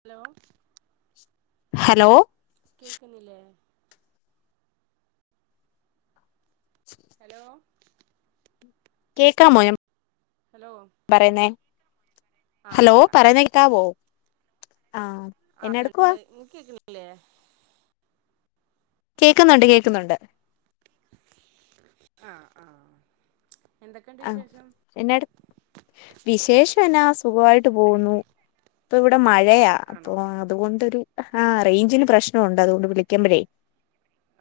hello hello കേൾക്കുന്നില്ലേ [inaudible] hello കേക്കാമൊ ഞാം ഹലോ പറയുന്നെ ആ ഹലോ കേക്കാം പറയുന്ന കേക്കാവോ ആഹ് എന്നാ എടുക്കുവാ അതെണ്ട് ഇങ്ങക്ക് കേക്കണില്ലേ കേക്കുന്നൊണ്ട് കേക്കുന്നൊണ്ട് ആഹ് ആഹ് എന്തക്കെണ്ട് വിശേഷം എന്നാട് വിശേഷം എന്നാ സുഖവായിട്ട് പോവുന്നു ഇപ്പൊ ഇവിടെ മഴയ അഹ് ആണോ അപ്പൊ ആഹ് അതുകൊണ്ടൊരു ആഹ് റേയ്ഞ്ചിന് പ്രശ്നവൊണ്ട് അതുകൊണ്ട് വിളിക്കുമ്പഴെ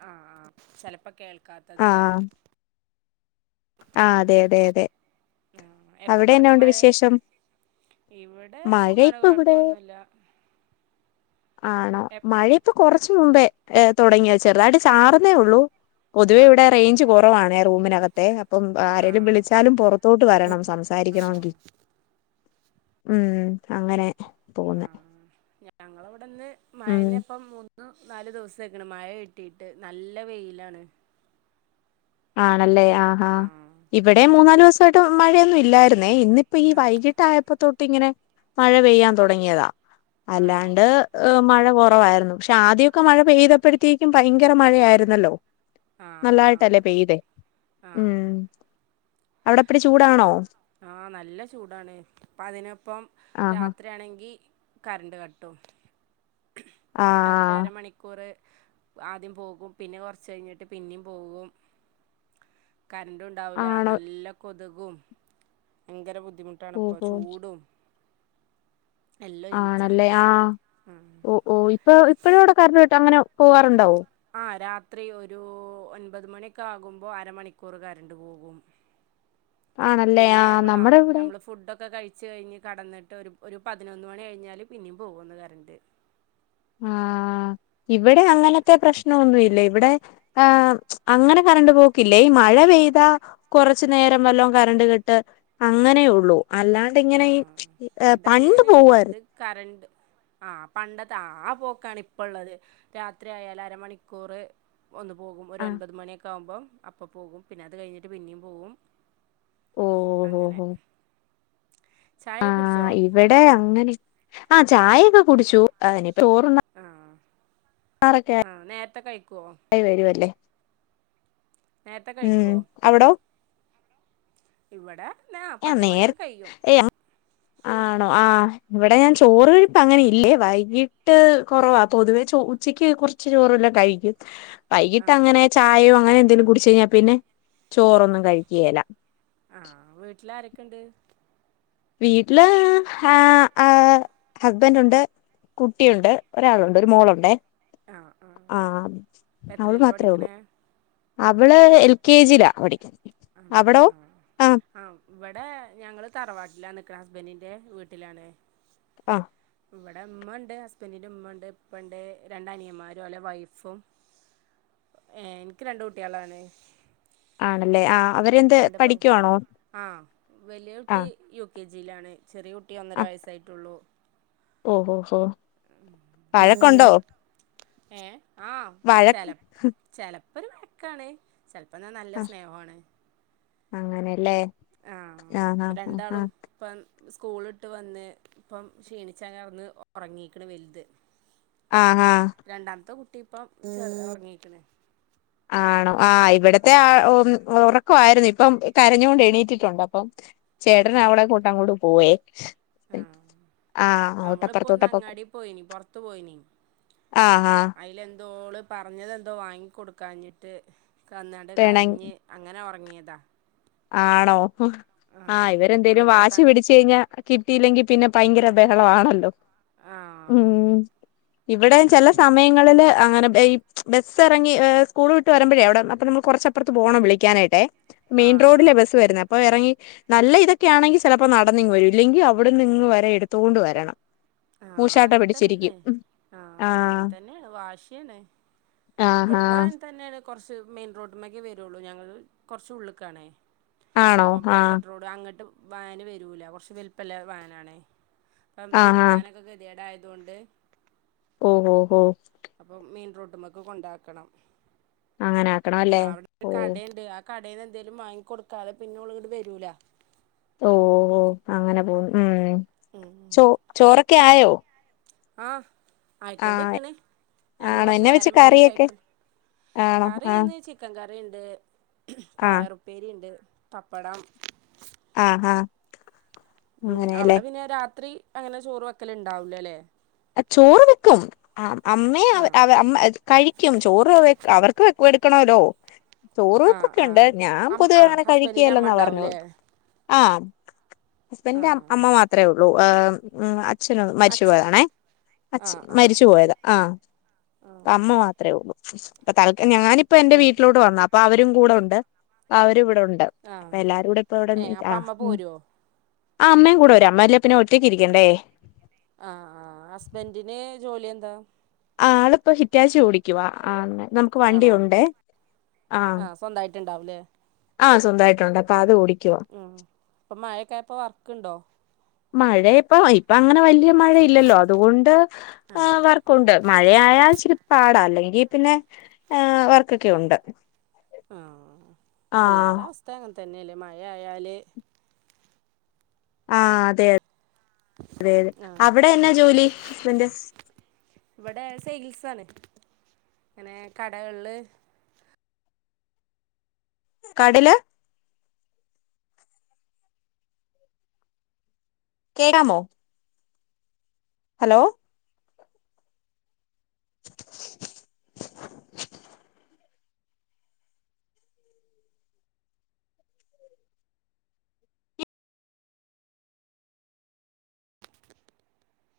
ആഹ് ആഹ് ചെലപ്പൊ കേൾക്കാ ആഹ് ആഹ് അതെ അതെ അതെ ആഹ് എപ്പ അവിടെ എന്നാ തൊടങ്ങിയ ഒണ്ട് മഴേ വിശേഷം ഇവിടെ മഴ സുഖാണ് ഇപ്പ ഇവിടെ കൊഴപ്പോന്നു ഇല്ല ആണോ മഴ ഇപ്പൊ കുറച്ചു മുമ്പേ തുടങ്ങിയ ചെറുതയിട്ട് ചാറുന്നേ ഉള്ളൂ പൊതുവേ ഇവിടെ ആഹ് റേഞ്ച് കുറവാണ് റൂമിനകത്തെ അപ്പം ആരെേങ്കലും ആഹ് വിളിച്ചാലും പുറത്തോട്ട് വരണം സം ആണോ ഉം അങ്ങനെ പോവുന്നെ ഞങ്ങള ഇവിടെന്ന് മയനെപ്പം മൂ നാല് ദിവസേക്കണ് മഴ കിട്ടിട്ട് നല്ല വെയിലാണ് ആണല്ലേ ആഹാ ആഹ് ഇവിടെ മൂന്നാല് ദിവസമായിട്ട് മഴയൊന്നും ഇല്ലായിരുന്നു എന്നെ ഇന്നിപ്പോ ഈ ആഹ് വൈകിട്ടായപ്പോ തോട്ട് ഇങ്ങനെ മഴ പെയ്യാൻ തുടങ്ങിയതാ ആണോ അല്ലാണ്ട് ഹ് മഴ കുറവായിരുന്നു പക്ഷെ ആദ്യൊക്കെ മഴ പെയ്തപ്പോഴത്തേ ക്ക്ഭയങ്കര മഴയായിരുന്നല്ലോ ആഹ് ആഹ് നല്ലായിട്ടല്ലേ പെയ്തെ ഉ ആഹ് അവിടെപ്പടി ചൂടാണോ ആഹ് നല്ല ചൂടാണ് ഇപ്പ അതിനൊപ്പം ആഹാ രാത്രി യിലാണെങ്കികറണ്ട് കട്ടും രാത്രി അര ആഹ് മണിക്കൂറ് ആദ്യം പോകും പിന്നെ കുറച്ച് കഴിഞ്ഞിട്ട് പിന്നെയും പോകും കറണ്ട്ഉണ്ടാവില്ല ആണോ നല്ല കൊതുകും ഭയങ്കര ബുദ്ധിമുട്ടാണ് ഇപ്പൊ ഓഹോ ചൂടും എല്ലാം ഒരുമിച്ചാ ആണല്ലേ ആഹ് ഉം ഓ ഓ ഇപ്പൊ ഇപ്പോഴും ഇവിടെ കരണ്ടകട്ട് അങ്ങനെ പോകാറുണ്ടാവോ ആ രാത്രി ഒരു ഒൻപത് മണിയൊക്കെ ആകുമ്പോ അരമണിക്കൂർ കരണ്ട് പോകും ആണല്ലേ പിന്നെ ആഹ് നമ്മളാ നമ്മുടെ ഇവിടെ നമ്മള് ഫുഡൊക്കെ കഴി ച്ച് കഴിഞ്ഞ് കടന്നിട്ട് ഒരു ഒരു പതിനൊന്ന് മണി കഴിഞ്ഞാ പിന്നെയും പോകും ഒന്ന് കരണ്ട് ആഹ് ഇവിടെ അങ്ങനത്തെ പ്രശ്നംന്നുമില്ല ഇവിടെ ആഹ് അങ്ങനെ കരണ്ട് പോക്കില്ല ഈ മഴ പെയ്താ കുറച്ച് നേരം വല്ലോ കറണ്ട് കട്ട് അങ്ങനെ ഉള്ളൂ അല്ലാ ണ്ട് ഇങ്ങനെ ഈ പണ്ട് പോവായിരുന്നു കരണ്ട് ആ പണ്ടത്തെ ആ പോക്കാണ് ഇപ്പള്ളത് രാത്രി ആയാല് അരമണിക്കൂറ് ഒന്ന് പോകും ഒരു ആഹ് അൻപത് മണിയൊക്കെ ആകുമ്പം അപ്പ പോകും പിന്നെ അത് കഴിഞ്ഞിട്ട് പിന്നെയും പോകും ഓഹ് അങ്ങനെ ഓഹ് ചായെ കുടിച്ചോ ആഹ് ഇവിടെ അങ്ങനെ ആ ചായൊക്കെ കുടിച്ചു ഇനിപ്പ ചോറുണ്ണാൻ ആഹ് ആഹ് നേരത്തെ കഴിക്കുവോ ക വരുംല്ലേ നേരത്തെ ഉം കഴിക്കോ അവിടോ ഇവിടെ ന്നാ ഏഹ് നേര പത്തുമണിയൊക്കെ കഴിയും ഏഹ് ആണോ ആഹ് ഇവിടെ ഞാൻ ചോറ് കഴിപ്പ് അങ്ങനെ ഇല്ലേ വൈകിട്ട് കുറവാ പൊതുവേ ചോ ഉച്ചിക്ക് കുറച്ച് ചോറല്ലാം കഴിക്കും ഉ വൈകിട്ട് അങ്ങനെ ചായയോ അങ്ങനെ എന്തെങ്കിലും കുടച്ച് കഴിഞ്ഞാൽ പിന്നെ ചോറൊന്നും കഴിക്കുകല്ല ആഹ് വീട്ടിൽ ആരൊക്കെ ഉണ്ട് വീട്ടില് ഹാ ആ ഹസ്ബൻന്റ് ഉണ്ട് കുട്ടിയുണ്ട് ഒരാളുണ്ട് ഒരു മോളുണ്ട് ആഹ് അവള് എത്രയിലാ മാത്രമേ ഉള്ളൂ പഠിക്കണേ അവള് എൽ കെ ജിയിലാ പഠിക്കണെ ആണോ ആഹ് ആഹ് ഇവിടെ ഞങ്ങള് തറവാട്ടിലാ നിക്ക്ണെ ഹസ്ബന്റിന്റെ വീട്ടിലാണ് ആഹ് ഇവിടെ ഇമ്മ ഉണ്ട് ഹസ്ബന്റിന്റെ ഉമ്മ ഉണ്ട് ഇപ്പ ഉണ്ട് രണ്ട് അനിയൻമാരും ഓലെ വൈഫും ഏഹ് ഇൻക്ക് രണ്ട് കുട്ടികളാണ് ആണ് അല്ലേ ആഹ് അവരെന്ത് രണ്ട് പെൺ പഠിക്കുവാണോ ആഹ് വലിയ കുട്ടി ആഹ് യു കെ ജി യിലാണ് ചെറിയ കുട്ടി ഒന്നര വയസ്സ് ആയിട്ടുള്ളൂ ഓഹോ ഹോ വഴക്ക് ഉണ്ടോ ഏഹ് ആഹ് ചെല ചിലപ്പോ ഒരു വഴക്കാണ് ചിലപ്പം എന്നാ നല്ല സ്നേഹും ആണ് അങ്ങനെ അല്ലേ ആഹ് ഇപ്പ രണ്ട് ആളും ഇപ്പം സ്കൂള് വിട്ട് വന്ന് ഇപ്പം ക്ഷീണിച്ചങ്ങനെ കെടന്ന് ഒറങ്ങീക്ക്ണ് വലുത് ആഹ് ആഹ് രണ്ടാമത്തെ കുട്ടി ഇപ്പം കിടന്ന് ഉറങ്ങിക്ക്ണ് ആണോ ആഹ് ഇവിടത്തെ ആ ഓന് ഉറക്കായിരുന്നു ഇപ്പം കരഞ്ഞു കൊണ്ട് എണീറ്റിട്ടുണ്ട് അപ്പം ചേട്ടന് അവളേ കൊണ്ട് അങ്ങോട്ട് പോയേ ആഹ് അവള് ഇപ്പ ഒന്ന് അങ്ങാടി പോയിനി പുറത്തു പോയിനി ആഹ് ആഹ് അതിലെന്തോ ഓള് പറഞ്ഞത് എന്തോ വാങ്ങി കൊടുക്കാഞ്ഞിട്ട് കെടന്നാണ്ട് പിണങ്ങി കരഞ്ഞ് അങ്ങനെ ഉറങ്ങിയതാ ആണോ ആഹ് ഇവര് എന്തേലും ഓളെന്തോ വാശി കണ്ടിട്ട് പിടിച്ച് കഴിഞ്ഞാ കിട്ടിയില്ലെങ്കിൽ പിന്നെ ഭയങ്കര ബഹളം ആണല്ലോ ആഹ് ഉം ഇവിടെ അങ്ങനെ ചില ഒറങ്ങി സമയം ങ്ങളില് അങ്ങനെ ഈ ബസ് ഇറങ്ങി ഏഹ് സ്കൂള് വിട്ട് വരുമ്പഴേ അവിടെ അപ്പൊ നമ്മൾ കുറച്ച് അപ്പുറത്ത് പോണം വിളിക്കാനായിട്ടേ ആഹ് ആഹ് വരുന്നത് അപ്പൊ ഇറങ്ങി നല്ല ഇതൊക്കെ ആണെങ്കിൽ ചിലപ്പോ നടന്ന് ഇങ്ങ് വരും ഇല്ലെങ്കിൽ അവിടെ നിന്ന് വരെ എടുത്തോണ്ട് വരണം ആഹ് മൂശാട്ട അങ്ങനെ പിടിച്ചിരിക്കും തന്നേണ് ആഹ് അങ്ങനെ തന്നേണ് വാശിയാണ് ആഹ് ഇവിടുന്ന് ആഹ് അങ്ങനെ തന്നേണ് കുറച്ച് മെയിൻ റോഡിമ്മെക്കെ വരൊള്ളൂ ഞങ്ങള് കുറച്ച് ഉള്ളിൽക്ക് ആണേ ആണോ അപ്പം ആഹ് പോക്കറ്റ് റോഡ് അങ്ങട്ട് വാന് വരൂല കുറച്ച് വലിപ്പള്ള വാന് ആണേ ഇപ്പം ആഹ് ആഹ് തിരിക്കാനൊക്കെ ഗതി കേടായത് കൊണ്ട് ഓഹ് ഓഹ് ഓഹ് അപ്പം മെയിൻ റോട്ടുമ്മക്ക് കൊണ്ടാക്കണം അങ്ങനെ ആക്കണം പക്ഷെ അല്ലേ അവിടെ ഓഹ് കടേ ഇണ്ട് കടേൽന്ന് എന്തേലും വാങ്ങി കൊടുക്കാതെ പിന്നെ ഓള് ഇങ്ങട്ട് വരൂല ഓഹ് ഓഹ് ഓഹ് അങ്ങനെ പോവുന്നു ഉം ചോ ചോറ് ഒക്കെ ആയോ ആഹ് ആയിക്കൊണ്ട് ആഹ് നിക്ക്ണ് ഞങ്ങള് ആണോ കൊറച്ചു എന്നാ വെച്ച് നേരം വൈകി കറിയൊക്കെ കഴിക്ക ആണോ കറി ആഹ് ഇന്ന് ചി ചിക്കൻ കറിണ്ട് ആഹ് പയറുപ്പേരി ഉണ്ട് പപ്പടം ആഹ് ആഹ് ഉം അങ്ങനെയല്ലേ അവിടെ പിന്നെ രാത്രി അങ്ങനെ ചോറ് വെക്കല് ഇണ്ടാവൂല അല്ലേ അഹ് ചോറ് വെക്കും ആഹ് അമ്മെ അവ് ആഹ് അവ അമ്മ കഴിക്കും ചോറ് വെ അവർക്ക് വെക്കും എടുക്കണല്ലോ ചോറ് ആഹ് വെപ്പൊക്കെ ഉണ്ട് ആഹ് ഞാൻ അം പൊതുവേ ആഹ് അങ്ങനെ ഹസ്ബൻഡിന്റെ കഴിക്കയില്ല അമ്മ എന്നാ പറഞ്ഞേ ഉണ്ടാവൂലേ ഉള്ളു ആഹ് ഹസ്ബന്റിന്റെ അം ആഹ് അമ്മ മാത്രേ ഉള്ളൂ ആഹ് ഉം അച്ഛനും മരിച്ചു അച്ഛൻ പോയതാണെ അച്ഛൻ ആഹ് ആഹ് മരിച്ചു പോയതാ ആഹ് ആഹ് അമ്മ മാത്രേ ഉള്ളൂ അപ്പൊ തല്ക്കാലം ഞാന് ഇപ്പ എന്റെ ഏഹ് വീട്ടിലോട്ട് വന്ന് അപ്പൊ അവരും കൂടെ ഉണ്ട് അവരും ഇവിടെ ഉണ്ട് അപ്പൊ ആഹ് എല്ലാരൂടെ ഇപ്പ അവിടെ ഏഹ് [unintelligible] അപ്പ ആഹ് അമ്മ പോരോ അമ്മയും കൂടെ വരും അമ്മ ഇല്ലേൽ പിന്നെ ഒറ്റക്ക് ഇരിക്കണ്ടേ ആഹ് ആഹ് ഹസ്ബൻഡിന് ജോലി എന്താ ആഹ് ആളിപ്പോ ഹിറ്റാച്ചി ഓടിക്കുവാ ആഹ് ആണോ വണ്ടിയുണ്ടേ ആഹ് ആ സ്വന്തമായിട്ട് ഉണ്ടാവൂല്ലേ ആഹ് സ്വന്തായിട്ടൊണ്ട് അപ്പ അത് ഓടിക്കും ആഹ് ഇപ്പം മയയൊക്കെ ആയപ്പോ വർക്കുണ്ടോ മഴ ഇപ്പം ഇപ്പം അങ്ങന വല്ല്യ മഴയില്ലല്ലോ അതുകൊണ്ട് ആഹ് വർ ക്കുണ്ട് മഴയായാൽ ഇച്ചിരി പാടാ അല്ലെങ്കി പിന്നെ ഏ വർക്കൊക്കെ ഉണ്ട് ആഹ് ആഹ് എല്ലാരുടെയും അവസ്ഥ അങ്ങനെ തന്നെയല്ലേ മഴ ആയാല് ആഹ് അതെ അതെ അതെ ആഹ് അവിടെ എന്നാ ജോലി ഹസ്ബൻഡ് ഇവിടെ സെയിൽസാണ് ഇങ്ങനെ കടകളില് കടേലാ കേൾക്കാമോ ഹലോ [unintelligible]